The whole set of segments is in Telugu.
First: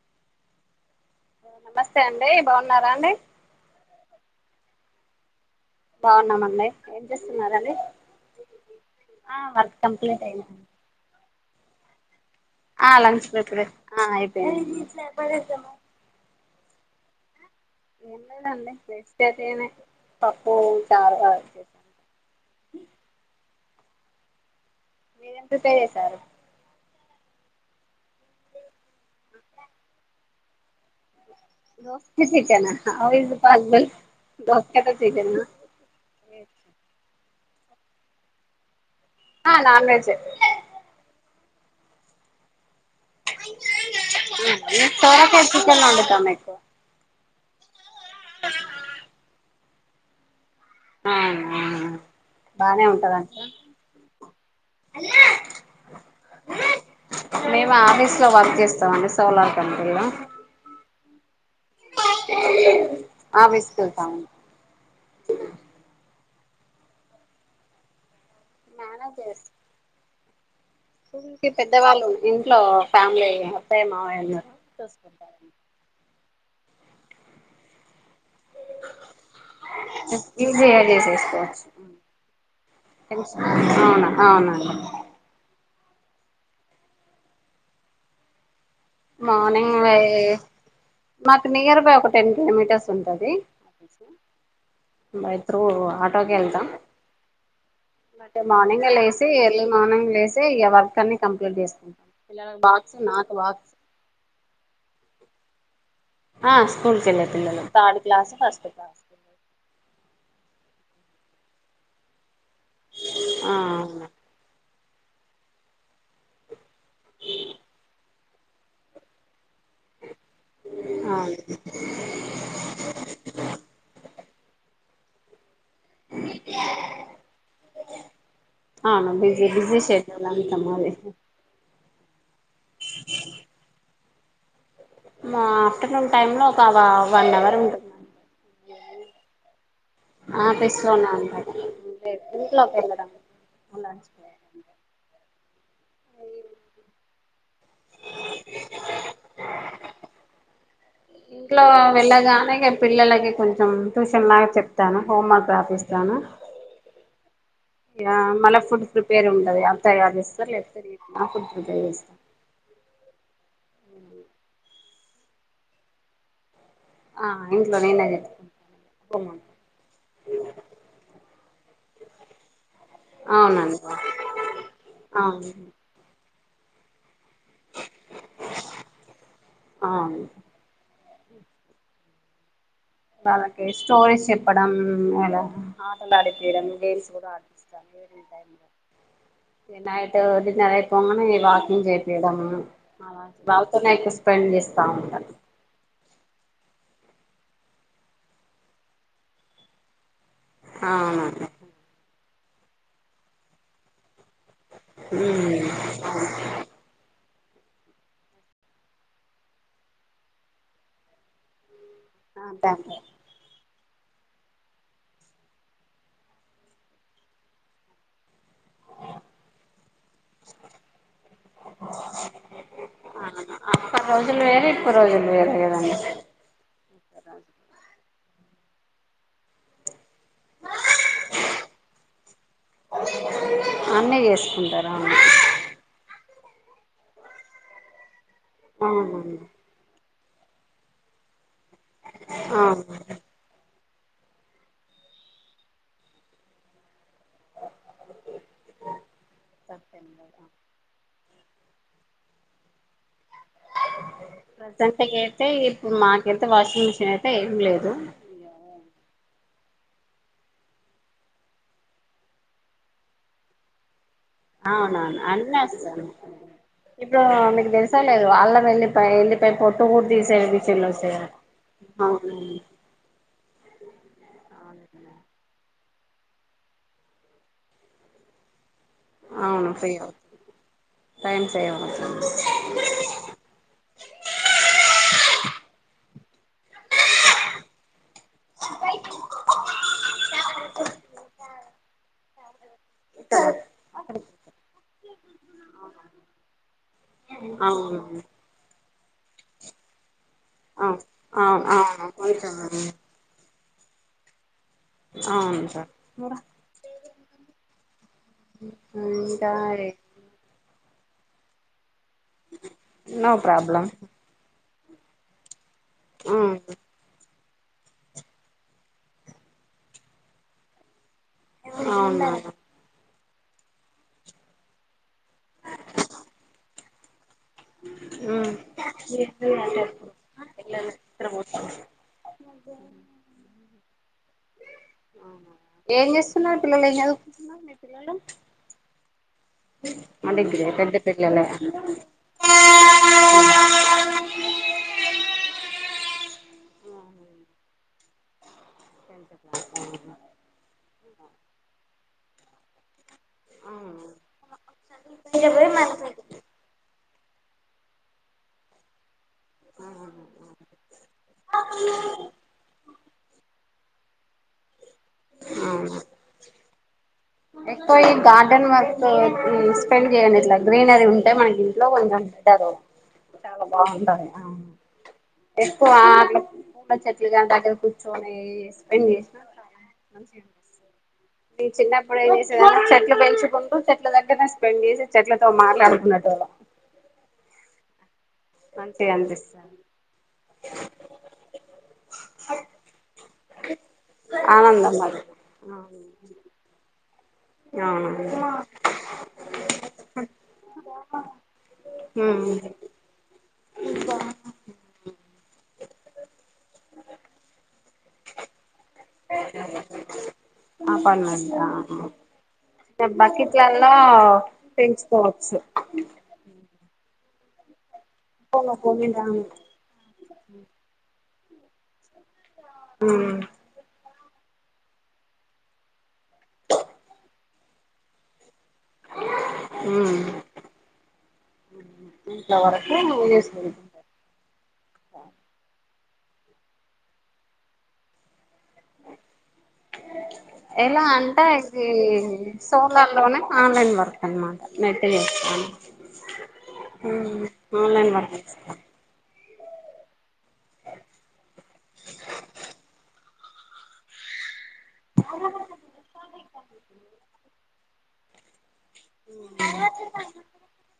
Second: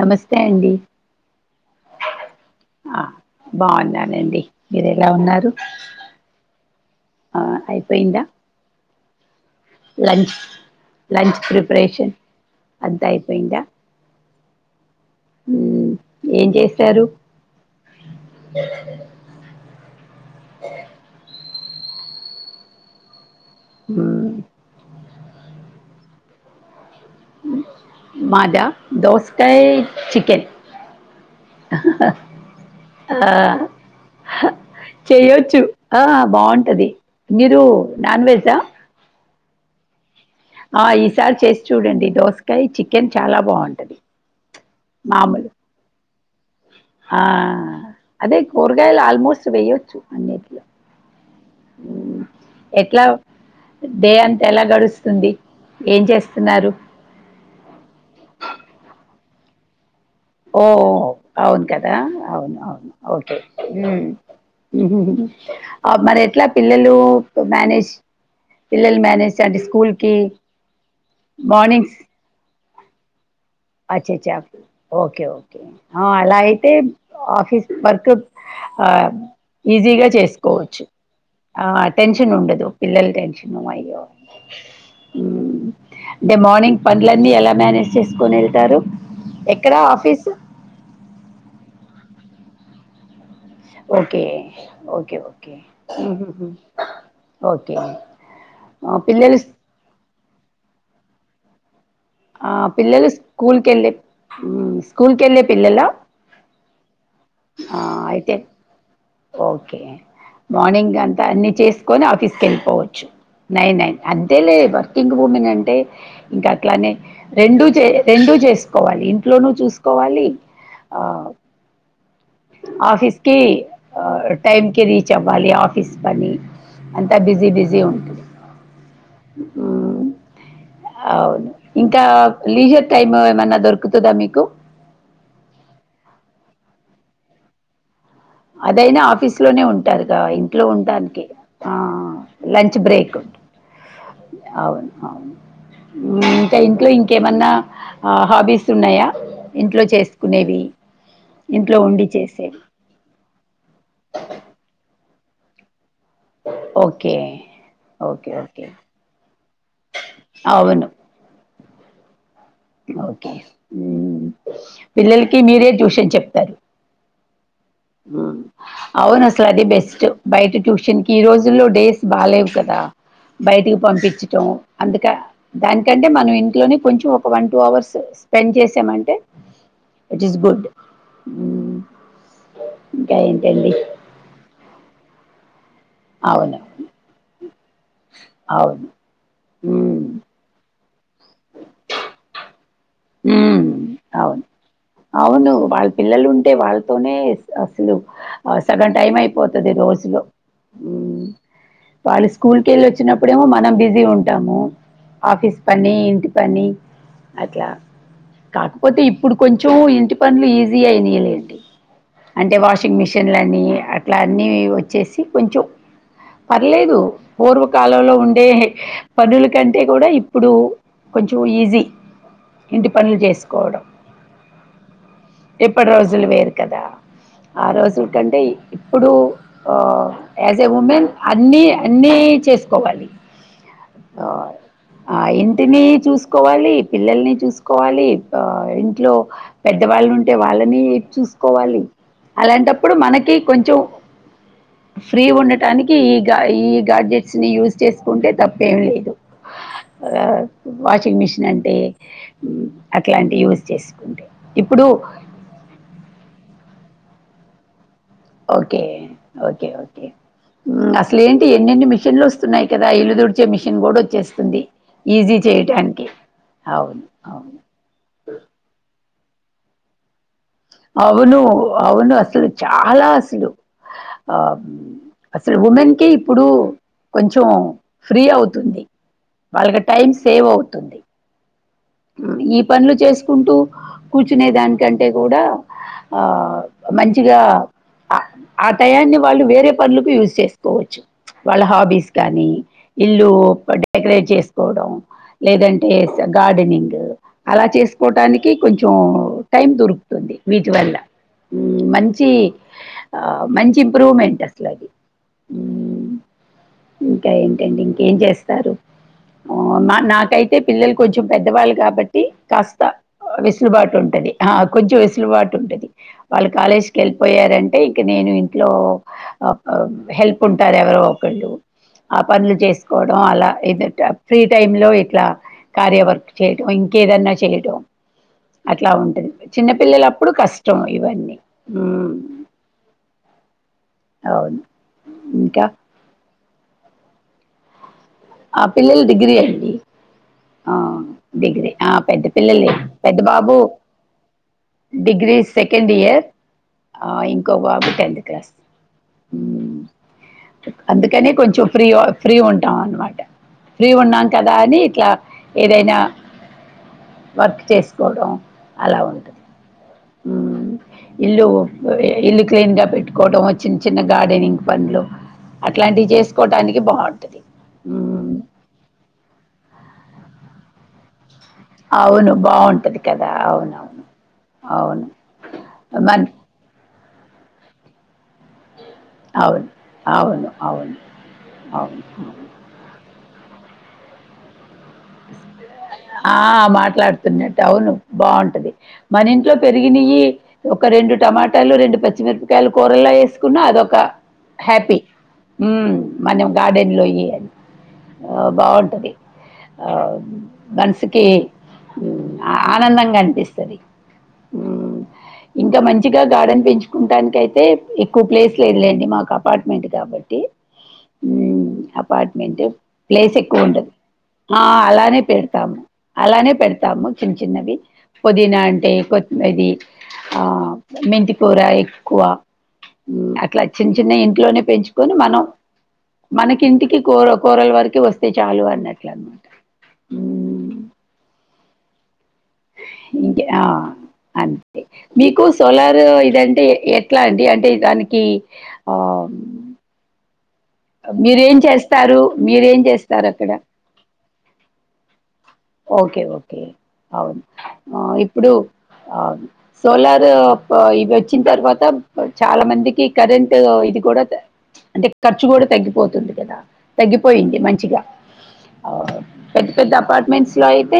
నమస్తే అండి. నమస్తే అండి బాగున్నారా ఆ అండి బాగున్నానండి. మీరు ఎలా ఉన్నారు? బావున్నామండి. ఏం ఆ చేస్తున్నరండి అయిపోయిందా ఆ వర్క్ కంప్లీట్ లంచ్ అయిందండి. లంచ్ ప్రిపరేషన్ ఆ అంతా లంచ్ అయిపోయిందా ప్రిపేర్ ఆయి [unintelligible] పడెద్దామా సారు ఎన్న అండి పప్పు చారు [inaudible] [unintelligible] ఏం ప్రిపేర్ చేసారు? మాదా దోసకాయ చికెన్ ఆ చేయొచ్చు ఆ బాగుంటది [unintelligible] మీరు నాన్ వెజ్ ఆ నాన్ వజ్ ఆ ఈసారి చేసి చూడండి దోసకాయ చిక్ మామూలు తోరకువేసి చికెన్ వండుతాము మె [inaudible] ఆ అదే కోరగాయలు ఆల్మోస్ట్ వెయ్య అన్నిట్లో అవునా ఊ బానే ఎట్లా ఉంటదంట డేయాంత ఎలా గడుస్తుంది ఏం చేస్తున్నారు. మేము ఆఫీస్ లో వర్క్ చేస్తామండి. సోలార్ కంపెనీ లో. ఓ అవును కదా అవును అవును ఓకే ఆఫీస్ ఊ కెళ్తాము ఉహుహు మరి అట్లా పిల్లలు మేనేజ్ పిల్లలు మేనేజ్ చంటి స్కూల్ కి స్కూకి పెద్దవాళ్ళు ఇంట్లో ఫ్యామిలీ ల అ అచ్చ చ్చ ఓకే ఓకే అలా అంటే ఆఫిస్ వర్క్ ఆ ఈజీగా ఈజీగా చేసుకోవచ్చు, ఆ చేసేసుకోవచ్చు టెన్షన్ ఉండదు. పిల్లల టెన్షన్ అయ్యో అవునండి అంటే మార్నింగ్ పండ్లన్న ఎలా మేనేజ్ చేసుకొని వెళ్ సారు మార్నింగ్ వె మాకు నియరు పో ఒక టెన్ కిలోమీటర్స్ ఉంటుది. ఓకేఓకేఓకేఓకే ఆటోకి వెళ్తాం అంటే పిలల్లు ఇక వర్క్ అన్ని కంప్లీట్ చేస్తంది. ఆ పిల్లలు స్కూల్కి వెళ్ళి స్కూల్ కు వెళ్ళ పిల్లల ఆ స్కూల్కి వెళ్ళ థర్డ్ క్లాస్ అయితే ఫస్ట్ క్లాస్ ఓకే మార్నింగ్ అంతా అన్ని చేసుకొని ఆఫీస్ వెళ్ళిపోవచ్చు ఆ నై నై అవును అంతే లేదువ కింగ్ భూమెన్ అంటే ఇంకా అట్లానే రెండు చే రెండు చేసుకోవాలి ఇంట్లోనూ చూసి తీసుకోవాలి ఆ అవును ఆఫస్కి టైమ్కి రీచ్ అవ్వాలి ఆఫీస్ తీసు పని అంతా బిజీ బిజీ ఉంటుంది అవును బిజీ ఊ బిజీ షెడ్యూల్ అంతా మాది అవును ఇంకా లీజర్ టైమ్ ఏ మన్నా దొరుకు వస్తుందా మీకు మా ఆఫ్టర్నూన్ టైమ్ లో ఒక వన్ అవర్ ఉంటుంది అదైనా ఆఫీస్ లోనే ఉంట ఉంటారుగా ఇంట్లో ఆఫీస్ లోనే ఉండానికి ఉంటాను ఆ ఇంట్లోకి లంచ్ వెళ్ళడం బ్రేక్ అవును అవును ఇంకా ఇంట్లో ఇంకేమన్నా హాబీస్ ఉన్నాయా ఇంట్లో చేసుకునేవి ఇంట్లో ఉండి చేసేవి వెళ్ళగానేక పిల్లలు ఇలాగే కొంచెం ట్యూషన్ లాగా చెప్తాను హోమ్మర్క్ ఆఫీస్ ఓకే ఆ ఓకే మళ్ళ ఓకే ఫుడ్ ప్రిపేర్ ఉండదు ఎంత తయారు చేస్తారు లేపో అవును ర ఫడ్ అద చేస్తాం ఓకే ఉ పిల్లలకి మీరే ట్యూషన్ చెప్తారు ఆ ఇంట్లో నేనే ఉ అవును చేసుకుంటాను అసలు అది బెస్ట్ బయట ట్యూషన్ కి ఈ రోజు ఫుల్ లో డేస్ బాలేవు కదా [unintelligible] బయటికి అవునండి పంపించటం అందుక అవును దానికంటే మనం ఇ లోని కొంచు వన్ టూ అవర్స్ స్పెండ్ చేసామంటే ఇట్ అవును ఇస్ గుడ్ ఇంకా వాళ్ళకి ఏంటండి స్టోరీస్ చెప్పడం అలా ఆటలు అవును ఆడిపీయడం గేమ్స్ కూడా ఆపిస్తా టై అవును లో ఉమ్ నైట్ డిన్నర్యి పొంగనే వాకింగ్ చేపియడం ఉమ్ బావాతోనే ఎక్కువ అవును స్పెండ్ చేస్తా ఉంటాను అవును వాళ్ళ పిల్లలు ఉంటే వాళ్ళతోనే అసలు సగం టైం అయిపోతది రోజులో అవునవును స్కూ కెళ్ళి వచ్చినప్పుడేమో మన బిజీ ఉం టము ఉమ్ ఆఫీస్ పన్ని ఇంటి పన్ని అట్లా కాకపోతే ఇప్పుడు కొంచెం ఇంటి పనులు ఈజీ అయినయిలేండి అంటే అంతే అంతే వాషింగ్ మిషిన్లన్నీ అట్లా అన్నీ వచ్చేసి కొంచెం పర్లేదు పూర్వకాలంలో ఉం టే పనుల కంటే కూడా ఇప్పుడు కొంచెం ఈజీ ఇంటి పనులు ఆ చేసుకోవడం అప్పటి రోజులు వేరే ఇప్పుడు రోజులు వేరే ఎప్పటి కదండి రోజులు వేరు కదా ఆ రోజు కంటే ఇ ఇప్పుడు ఆ యాజ్ ఎ ఉమెన్ అన్ని అన్ని చేసుకోవాలి అన్నీ చేసుకుంటారు అవును ఆ ఇంటిని చూసు కోవాలి పిల్లల్ని చూసుకోవాలి ఆ ఇంట్లో అవునండి పెద్దవాళ్ళు ఉం ఇగ వాళ్ళని చూస్ కోవాలి అవును అలాంటప్పుడు మనకి కొంచెం ఫ్రీ ఉండటానికి ఈ గా ఈ గాడ్ చే స్ని యూస్ చేస్కుంటే తప్పేమి లేదు తప్పేం ఆ లేదు వాషింగ్ మెషిన్ నంటే ఊ అట్ ఇట్లాంటి యూజ్ చేసుకుంటే ఇప్పుడు ప్రజెంట్కి అయితే ఇప్పుడు మాకైతే మిషిన్ అయితే ఏం లేదు ఓకే ఓకే ఓకే ఊ అసలే ఏంటి ఎన్ని ఎన్ని మిషన్లు వస్తున్నాయి కదా ఇల్లు దుడిచే మిషిన్ కూడా వచ్చేస్ అవునవును అన్నస్తున్నాయ్ అవును ఇప్పుడు అవును మీకు తెలుసలేదు అళ్ళం ఎళ్ళిపాయ్ ఎళ్ళి య్ పొట్టు కు తీసేది అవును అవును అసలు చాలా అసలు ఆ అసలు ఉమెన్ కి ఇప్పుడు కొంచెం ఫ్రీ అవుతుంది వాళ్ళకి టైం సేవ్ అవుతుంది ఏమో ఈ పనులు చేసుకుంటూ కూర్చునే దానికంటే కూడా ఆ మంచిగా అ ఆ టయాన్ని వాళ్ళు వేరే పనులకు యూస్ చేసుకోవచ్చు వాళ్ళ హాబీస్ కానీ [inaudible] ఇల్లు డెకరేట్ చేస్కోడం లేదంటే గార్డెనింగ్ అలా అవును చేస్కోటానికి కొ చో టైం దూర్ ది విజువల్ గ అవును అవును అవును మంచి కొంచెం అ మంచి ఇంప్రూవ్మెంట్ అవును సార్ ఉమ్ ఇంకా ఏంటంటి ఇం ఏం చేస్తారు ఇంకా మా ఉ నాకైతే పిల్లలు కొంచెం పెద్దవాళ్ కాబట్ ది కాస్త నో ప్రాబ్లం విసులుబాటు ఉంటది ఆ కొంచెం వెస్లూబాటు ఉంటది వాళ్ళు కాలేజీ కెల్లిపోయా టంటే ఇంక నేను అ అ ఇంట్లో హెల్ప్ ఉంటారు ఎవరో కళ్ళు ఆ అవునా పన్లు చేస్కో తొ అల ఇది ఫ్రీ టైమ్లో ఇట్లా కార్యవర్క్ చేయటం ఇంకేదన్నా చేయటం అట్లా ఉంటది చిన్నపిల్లలప్పుడు కష్టం ఇవన్నీ ఉమ్ ఔను ఇంకా చి న్నా పిల్లలెం జదు అ పిల్లల్ డిగ్రీ అ మా డిగ్రీ ఆ పెద్ద పిల్లలే డిగ్రీ ఆ పెద్ద పిల్లలె పెద్ద బాబు డిగ్రీ సెకండ్ ఇయర్ ఆ ఇంకొ బాబు టెన్త్ క్లాస్ అందుకనే కొంచెం ఫ్రీఓ ఫ్రీ ఉంటాం అన్మట్ ఫ్రీ ఉన్నాం కదా అని ఇట్ల ఏదైనా వర్క్ చేస్కోడం అల ఉంటది ఉమ్ ఇల్లూ ఇల్లు క్లీన్గా పెట్కోటం చిన్చిన్న గార్డెనింగ్ పన్లు అట్లాంటివి చేస్కోటానికి కి బావ్ ఎక్వ ఈ గార్డన్ మస్తు ఉమ్ స్పెండ్ చేయ్యండిట్లా గ్రీనరీ ఉం టే మనకి ఇంట్లో కొంచెం అవును పడ్డారు బాగుంటది కదా చాలా అవునవును బావుంటది అవును ఎక్కువా మన అట్ల చెట్లుగా దగ్గర కూర్చోని అవును అవును అవును అవును ప్పుడే చేసా చట్ పెంచుకుంటూ చెట్ల దగ్గర స్పెండ్ చేసి, చెట్లతో మట్ ఆ మాట్లాడుతున్నట్టు, అవును బాగుంట్ మంచిగా మన ఇంట్లో అనిపిస్తది పెరిగినయి, ఒక రెండు టమాటాలు, రెండు పచ్చిమిరపకాయలు కూరలు అదొక ఆనందం హ్యాపీ, అది ఉమ్ మనం గార్డెన్ లోయ్యి అవునండి ఆ బాగుంటది, ఆ మనసుకి, ఆనందంగా అనిపిత్ ఇంకా మంచిగా గార్డెన్ పెంచుకుంటానికి అయితే, ఎక్ ఎక్కువ ప్లేస్ లేదులేండి. ఒక అపార్ట్మెంట్ కాబట్టి, ఉమ్ అపార్ట్మెంట్ అపార్ట్మెంట్ బకెట్లలో పెంచుకోవచ్చు. ము అలానే పెడతాము. చిన్ చిన్నవి పుదీనా అంటే కొనుక్కొని రాను కొత్తది, ఆ మెంతి కుర ఎక్కువ అట్లా చిన్న చిన్నయ్ ఇంటి లోనే పెంచుకొని, మనం మనకింటికి కూర కూరల వరకి వస్తే చా చాలు అన్నట్ల అనమాట. ఆ ఉ ఇంకా ఆ అంతే, మీకు సోలార్ ఇదంటే ఎట్లా అండి, అంటే దానికి ఆ అ ఎలా అంటే మీరేం ఇది చేస్తారు మీరేం సోలార్ చేస్తారు లోనే అక్కడ ఆన్లైన్ వర్క్ అనమాట. నెట్ చేస్ ఓకే ఓకే, అవును ఆన్లైన్ ఆ వర్క్ ఇప్పుడు చేస్తాను ఆ సోలార్ ఇవి వచ్చిన తర్వాత, చాలా మందికి కరెంట్ ఇది కూడా త అంటే ఖర్చు కూడా తగ్గిపోతుంది కదా, తగ్గిపోయింది మంచిగా. ఆ పెద్ద హు పెద్ద [unintelligible] అపార్ట్మెంట్స్ లో అయితే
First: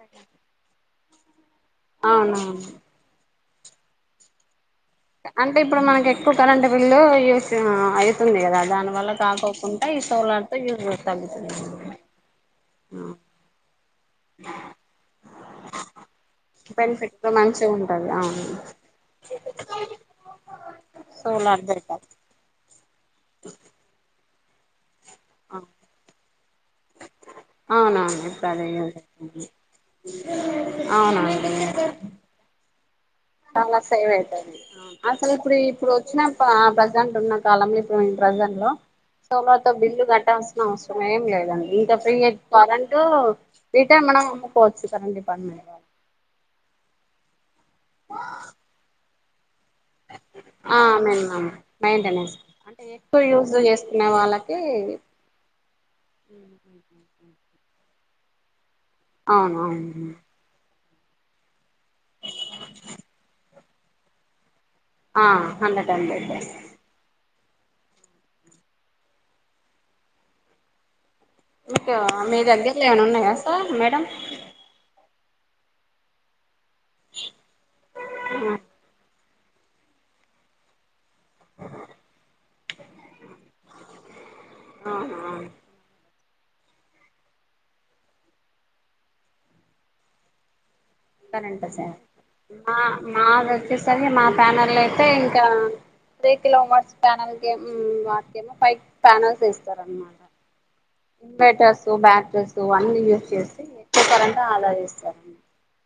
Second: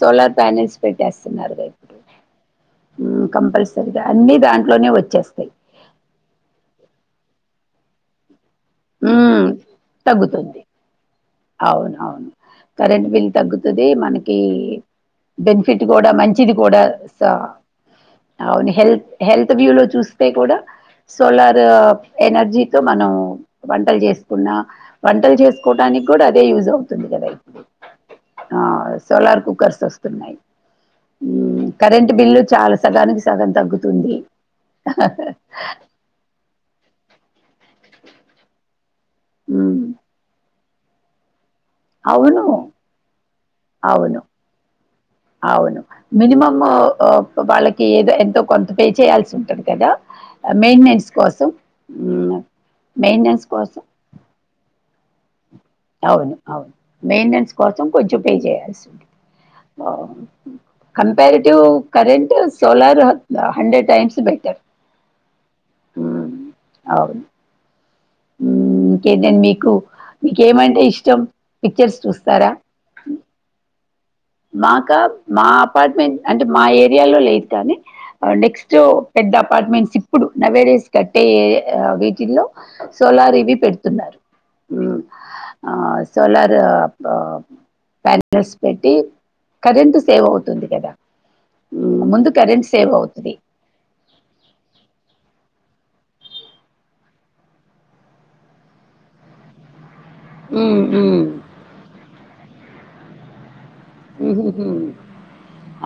సోలార్ ప్యానల్స్ పెట్టేస్తున్నారు గా ఇప్పుడు అవునవును హు కంపల్సరీగా అన్ని దాం అంటే ఇప్పుడు మనకి ఎక్కువ కరెంట్ బిల్లు యూ అయితుంది కదా దాని హ వల్ల కాకోకుండా ఈ సోలార్ తో తగ్గుతుంది యూజ్ తగ్గుతుంది అవున అవును కరెంట్ బిల్ తగ్గుతుంది మనకి బెనిఫిట్ కూడా మంచిది కూడా బెనిఫిట్ మంచిగా ఉంటది అవును హెల్త్ హెల్త్ వ్యూ లో చూస్తే కూడా సోలార్ ఎనర్జీతో మనం వంటలు చే కున్నా వంటలు చేసుకోటడానికి కూడా అదే యూజ్ అవుతుంది తుంది కదా అవునవును ఇప్పుడు ఆ అదే సోలార్ కదా కుక్కర్స్ వస్తున్నాయి అవునవును కరెంట్ బిల్లు చాలా సగానికి సగం చాలా సేవ్ తగ్గుతుంది ఐతంది, అసలు ఇప్పుడు ఇప్పుడు వచ్చిన ఆ ప్రజెంట్ ఉన్న కాలంలో ఇప్పుడు ప్రజెంట్ లో సోలర్తో ఉమ్, బిల్లు కట్టాస్తు అవసరం ఏం లేదండి ఇంకా ఫ్రీ అ అవును కరెంట రిటైర్ మన అవును అమ్మకోవచ్చు అవును మీనిమమ్ వాళ్ళకి ఏదో ఎంతో కొంత పే చేయాల్సి ఉంటది కదా ఆ మెయింటెనెన్స్ మేనమామ కోసం మెయింటెనెన్స్ అంటే ఎక్కువ మెయింటెనెన్స్ యూజ్ కోసం చేస్తున్నా వాళ్ళకి అవును అవును మెయింటెన్స్ కోసం కొంచెం పే చేయాల్సి ఉంటుంది అవును ఆ, అవును comparative current solar hundred times better ఆ హండ్రెడ్ హండ్రెడ్ టైం బెటర్స్ ఇంకేంటడి మీకు మీకేమంటే ఇష్టం పిక్చర్స్ మీకు మీ చూస్తారా దగ్గరలో ఏమనా ఉన్నాయా సార్ మేడం మాకా మా అపార్ట్మెంట్ అంటే మా ఏరియాలో లేదు కాని నెక్స్ట్ పెద్ద అపార్ట్మెంట్స్ ఇప్పుడు నౌ ఏరియాస్ కట్టే వీటిల్లో సోలార్ ఇవి పెడుతున్నారు. ఆ ఆ ఆ సోలార్ ప్యానల్స్ పెట్టి కరెంటు సేవ్ అవుతుంది కదా వస్తారంటా సార్ మ్మ్. ముందు కరెంట్ ఆ సేవ్ అవుతుంది మాది వచ్చేసరికె మా ప్యానర్లు అయితే ఇంకా త్రీ కిలోమర్స్ ప్యానల్కే [unintelligible] వాడ్తానేమో ఫైవ్ ప్యానల్స్ చేస్తారా అన్న ఉమ్ బెటర్స్, ప్యానల్స్ సో అన్నీ యూజ్ చేస్తే ఫోటోలు అంటే ఆధార్ ఉమ్ చేస్తారు.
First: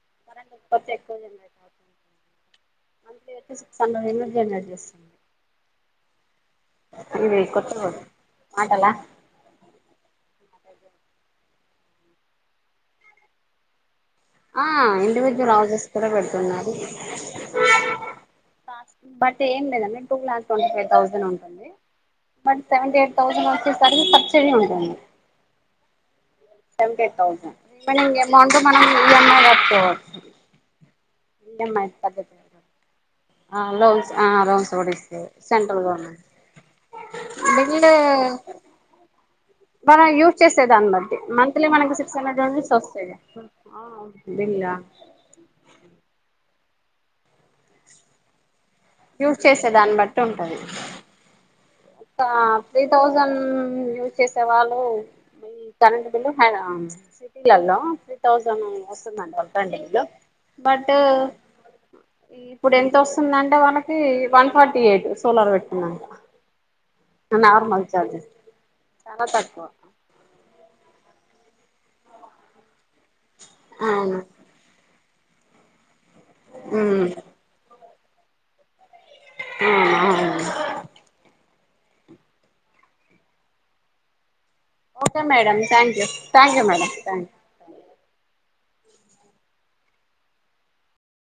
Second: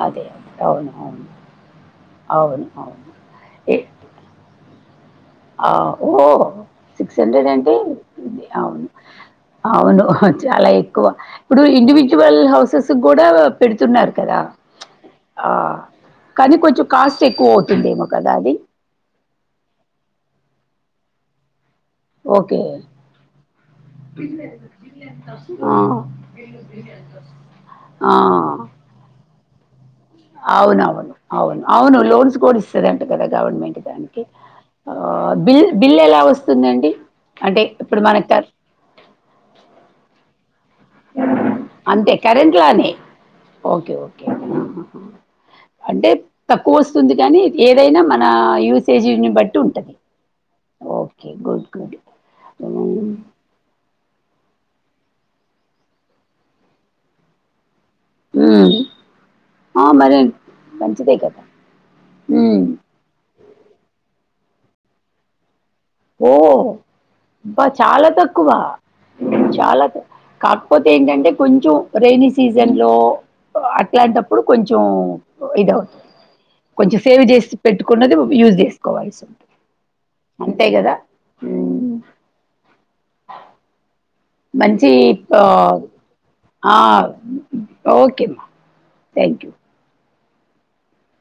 అదే కరెంట్ అవును ఉత్పత్తి ఎక్కువ జనరేట్ అవుతుంది అవును అవును మంత్లీ అయితే ఏ సిక్స్హండ్రెడ్ ఐనా జనరేట్ చేస్తాం ఆ ఓ సిక్స్ ఇది హండ్రెడ్ అంటే కొత్త అవును మాటలా అవును చాలా ఎక్కువ ఇప్పుడు ఇండివిడ్యువల్ హౌసెస్ కూడా పెడుతున్నారు. కదా! ఆ ఆ! ఇండివిడ్యువల్ హౌసెస్ కూడా కానీ పెడుతూన్నారు కొంచెం కాస్ట్ ఎక్కువ కానీ అవుతుందేమో కదా అది? బట్ ఏం లేదండి టూ ట్వంటీఫైవ్ థౌసండ్ ఉంటుంది. Okay. But seven eight thousand వచ్చేసరికి సబ్సిడీ ఉంటుంది. ఆ! మేడం ఆ! అమౌంట్ మనం [unintelligible] అవునవును అవును ఈఎంఐ అవును పద్ధతి లోన్స్ కూడా ఇస్తారట కదా ఆ గవర్నమెంట్ లోన్స్ దానికి ఆ లోన్స్ కూడా ఆ ఇస్తది బిల్ సెంట్రల్ బిల్ ఎలా గవర్నమెంట్ వస్తుందండి. అంటే బిల్లు ఇప్పుడు మనకి మనం యూజ్ చేసే దాన్ని బట్టి మంత్లీ మనకి అంతే సిక్స్ హండ్రెడ్ కరెంట్ డోనార్స్ లానే. వస్తాయి. ఆ ఓకే. ఓకే. బిల్లా ఆహా! అంటే తక్కువ వస్తుంది. కానీ ఏదైనా మన యూస్ రేజ్యుమ్ యూజ్ బట్టి చేసే ఉంటుంది. దాన్ని ఓకే గుడ్ గుడ్ తా త్రీ థౌసంన్ యూజ్ చేసే వాళ్ళు ఈ కరెంట్ బిల్లు [unintelligible] సిటీలలో త్రీతౌసండ్ మ్మ్. వస్తుందండి. ఒక ఆ ప్యాకెజ్ మరి లోబట్ మంచిదే కదా మ్మ్. ఇప్పుడు ఎంత వస్తుందండి. మనకి ఒన్ ఫోర్టీఎయిట్ సోలార్ వెట్ ఓ బా చాలా ఛార్జెస్ తక్కువ చాలా తక్కువ చాలా కాకపోతే ఏంటంటే కొంచం రెయిని సీజన్ లో అవును అట్లాంటప్పుడు కొంచెం ఇదోద్ కొంచం సేవ చేసి పెట్టు ఉండదు ఫ్యూస్ డేస్ ఆ ఆ ఊ ఓకే మంచిది madam thank you thank you ఆ మేడం థ్యాంక్ యూ ఓకేమ థ్యాంక్ యూ